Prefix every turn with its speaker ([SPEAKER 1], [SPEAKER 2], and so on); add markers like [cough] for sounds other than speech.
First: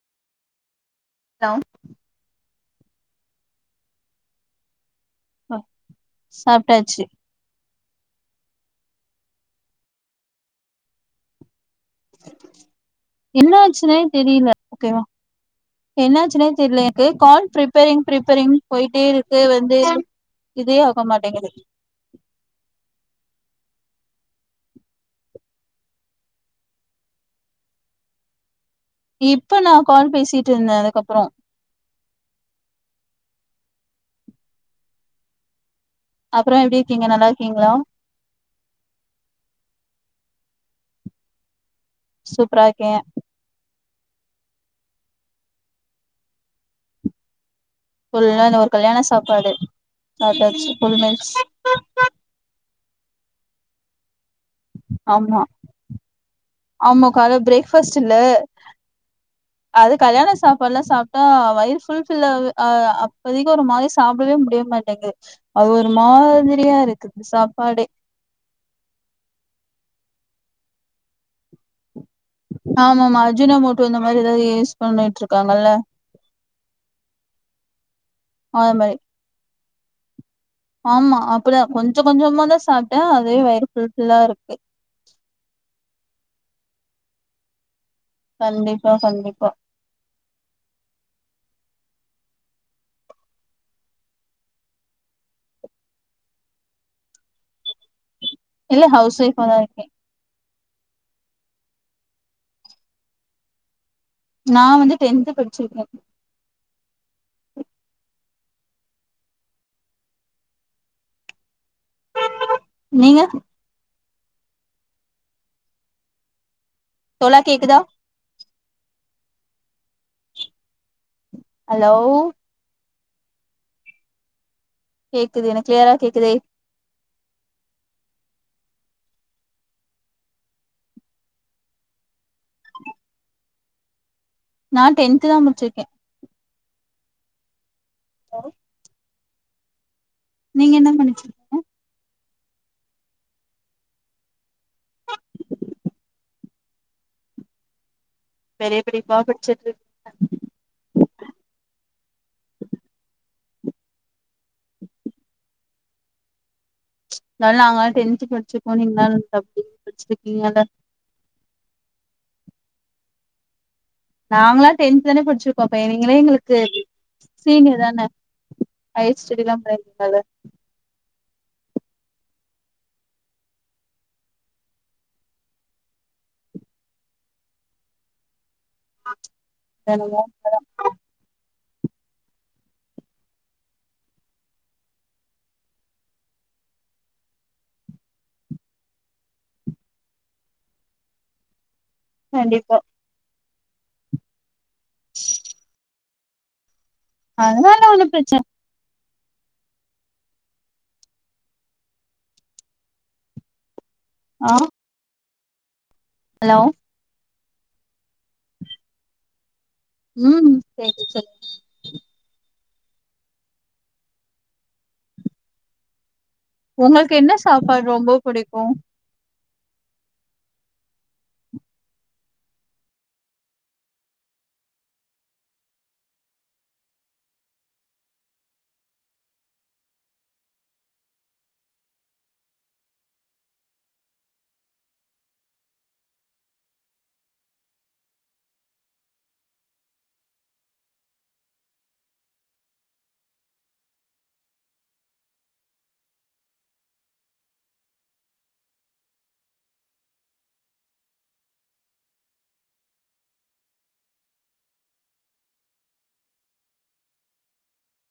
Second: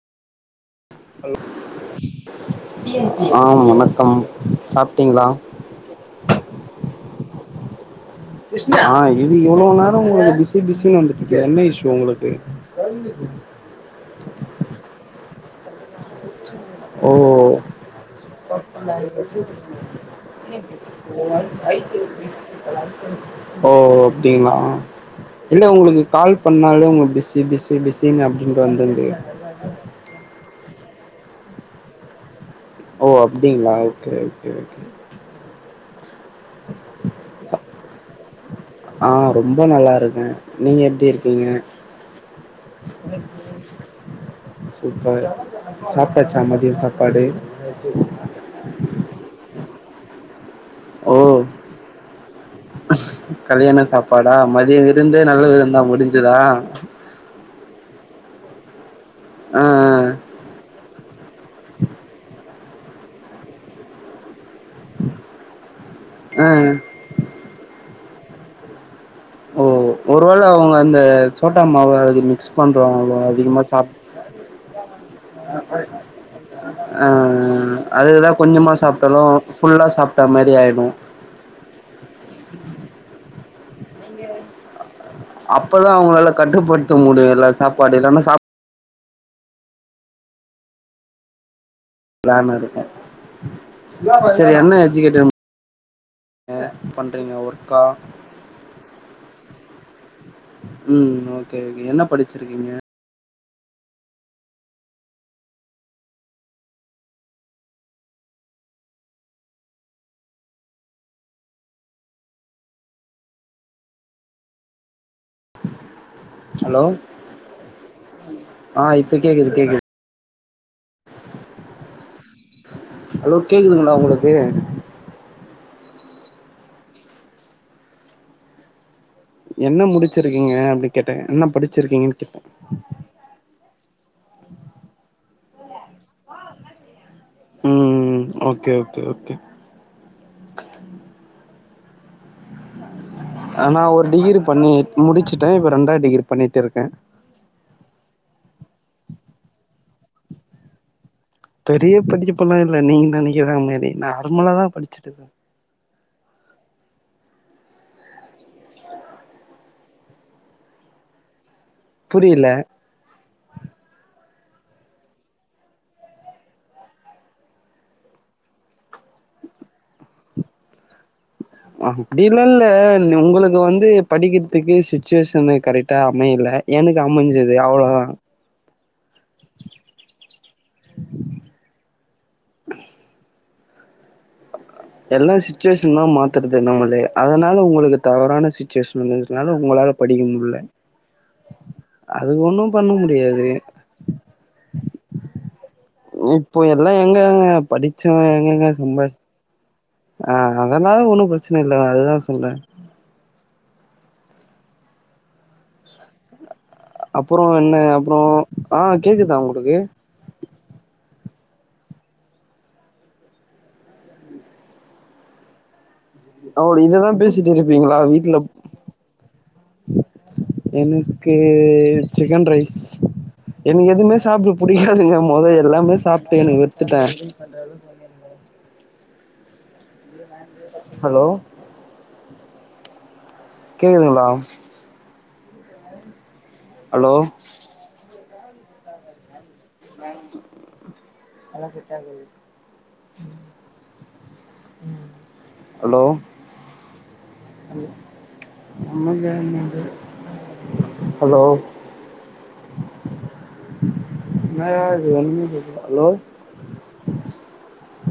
[SPEAKER 1] hello ஆம் வணக்கம் சாப்ட்டீங்ளா
[SPEAKER 2] அ சாப்ட்டாச்சி
[SPEAKER 1] ஆஹ் இது இவ்ளோ நேரோ உங்களுக்கு பிஸி பிஸின்னு வந்துடிற்கே என்ன இஷ்ஷூ உங்களுக்கு கண்டிப்பா
[SPEAKER 2] என்ன ஆச்சுனே தெரில ஓகேவா என்னாச்சினே தெர்ல எனக்கு
[SPEAKER 1] ஓ
[SPEAKER 2] கால் ப்ரிப்பேரிங் ப்ரிப்பரிங் போயிட்டே இருக்கு வந்து இதே ஆகமாட்டேங்கிது
[SPEAKER 1] ஓ அப்டிங்ளா இல்ல உங்களுக்கு கால் பண்ணாலே உங்க பிஸி பிஸி பிஸன் அப்டின்தா வந்திந்ததே
[SPEAKER 2] இப்ப நா கால் பேசிட்டு இருந்தே அதுக்கப்றோ
[SPEAKER 1] ஓ அப்டிங்களா ஓகே ஓகே ஓகே
[SPEAKER 2] அப்புற எப்டி இருக்கீங்க நல்லா இருக்கீங்ளா
[SPEAKER 1] ஆஹ் ரொம்ப நல்லா இருக்கே நீங்க எப்டி இருக்கீங்க
[SPEAKER 2] சூப்ராருக்கே
[SPEAKER 1] சூப்பர் சாப்ட்டாச்ச மதியோ சாப்பாடு
[SPEAKER 2] இல்னா இந்த ஒரு கல்யாணோ கல்யாண சாப்பாடு சாப்ட்டாச்சு ஃபுல்
[SPEAKER 1] ஓ
[SPEAKER 2] மீல்ஸ்
[SPEAKER 1] கல்யாண சாப்பாடா மதிய விருந்தே
[SPEAKER 2] ஆமா
[SPEAKER 1] நல்ல விருந்தா முடிஞ்சதா
[SPEAKER 2] ஆமா கால்ல பிரேக்ஃபாஸ்ட் இல்ல
[SPEAKER 1] ஆ
[SPEAKER 2] அது கல்யாண சாப்பாடுல்லா சாப்ட்டா வயிறு ஃபுல்பில் ஆவ் அஹ் அப்போதைக்கு ஒரு மாதிரி சாப்டவே முடியாதமாரி து அது ஒரு
[SPEAKER 1] ஆ ஆ
[SPEAKER 2] மாதிரியா இருக்கு சாப்பாடே
[SPEAKER 1] ஓ ஒரு வேள அவங்க அந்த சோட்டா மாவு அது மிக்ஸ் பண்றுவாங்களோ
[SPEAKER 2] ஆமாமா
[SPEAKER 1] அதுக்கமா
[SPEAKER 2] அஜினமோட்டோ
[SPEAKER 1] சாப்
[SPEAKER 2] இந்த மாரி ஏதாவது யூஸ் பண்ணிட்டு இருக்காங்கல்ல
[SPEAKER 1] அஹ் அஹ் அதுக்குதா கொஞ்சமா
[SPEAKER 2] அது மாரி
[SPEAKER 1] சாப்டாலு ஃபுல்லா சாப்ட்டா மாரி ஆயிட்
[SPEAKER 2] ஆமா அப்டிதா கொஞ்சோ கொஞ்சமா கொஞ்சமா தா சாப்ட்டே அதுவே வயிறு புல் ஃபில்லா இருக்கு
[SPEAKER 1] அப்பதா அவங்களால கட்டுப்படுத்த முடியு எல்ல சாப்பாடு இல்லன்னா சாப்
[SPEAKER 2] கண்டிப்பா கண்டிப்பா
[SPEAKER 1] பிளான் இருக்கு சரி என்ன எஜுகேடிவ் அ பண்றீங்க ஒர்க்கா
[SPEAKER 2] இல்ல ஹவுஸ் ஒய்ஃப்பா தா இருக்கே
[SPEAKER 1] ம் ஓகே ஓகே என்ன படிச்சிருக்கீங்க
[SPEAKER 2] நா வந்து டென்த் படிச்சிருக்க நீங்க
[SPEAKER 1] ஹலோ
[SPEAKER 2] தோழா கேக்குதா
[SPEAKER 1] ஆ இப்ப கேக்குது கேக்குது
[SPEAKER 2] ஹலோ
[SPEAKER 1] ஹலோ கேக்குதுங்ளா உங்களுக்கு
[SPEAKER 2] கேக்குது எனக் கிளயரா கேக்குதே
[SPEAKER 1] என்ன முடிச்சிருக்கீங்க அப்டின் கேட்ட என்ன படிச்சிருக்கீங்கன் கேட்ட
[SPEAKER 2] நா டென்து தா முடிச்சிருக்கே
[SPEAKER 1] ம் ம் ஓகே ஓகே ஓகே
[SPEAKER 2] நீங்க என்ன படிச்சீங்க
[SPEAKER 1] நானா ஒரு டிகிரி பண்ணி முடிச்சுட்டே இப்ப ரெண்டாது டிகிரி பண்ணிட்டு இருக்கே
[SPEAKER 2] பெரிய படிப்பா படிச்சிர்கு
[SPEAKER 1] பெரிய படிக்கப்பலா இல்ல நீங்க நனைக்கிற மாரி நா ர்மலா தா படிச்சது
[SPEAKER 2] நல்லாங்க டென்து படிச்சிருப்போ நீங்ளா தப்பு நீங்களால படிச்சிருக்கீங்கள
[SPEAKER 1] புரில
[SPEAKER 2] நாங்களா டென்த் தான படிச்சிருப்போ அப்ப நீங்களே எங்ளுக்கு சீனியர் தான ஹை செடிலா பயப்படாத
[SPEAKER 1] அப்டில இல்ல உங்களுக்கு வந்து படிக்கிறதுக்கு சுச்சுவேஷன் கரெக்டா அமைல எனக்கு அமஞ்சது அவ்ளோதா
[SPEAKER 2] எனங்க
[SPEAKER 1] எல்லா சுச்சுவேஷன் தா மாத்துறது நம்மளே அதனால உங்களுக்கு தவறான சுச்சுவேஷன் இருந்துனால உங்களால படிக்க முல்ல அது ஒண்ணு
[SPEAKER 2] கண்டிப்பா
[SPEAKER 1] பண்ண முடியாது இப்போ எல்லா எங்கங்க
[SPEAKER 2] அதனால ஒன்னு
[SPEAKER 1] படிச்சவன்
[SPEAKER 2] பிரச்சன
[SPEAKER 1] எங்கங்க சம்பாரி ஆ அதனால ஒன்னு பிரச்சன இல்ல அதுதா சொல்ற
[SPEAKER 2] ஆ ஹலோ
[SPEAKER 1] அப்புறோ என்ன அப்புறோ ஆ கேக்குதா உங்களுக்கு
[SPEAKER 2] ம் செரி செரி
[SPEAKER 1] அவள இங்க தா
[SPEAKER 2] உங்களுக்கு என்ன
[SPEAKER 1] பேசிட்டு
[SPEAKER 2] சாப்பாடு
[SPEAKER 1] இருப்பீங்ளா
[SPEAKER 2] ரொம்ப
[SPEAKER 1] வீட்ல
[SPEAKER 2] புடிக்கு
[SPEAKER 1] எனக்கு சிக்கன் ரைஸ் எனக்கு எதுவுமே சாப்ட புடிக்காதுங்க மொத எல்லாமே சாப்ட்டு எனக்கு வெறுத்துட்ட [inaudible] ஹலோ கேக்குதுங்ளா ஹலோ [unintelligible] அதெல்லா செட் ஆகாது ஹலோ ஹலோ அலோ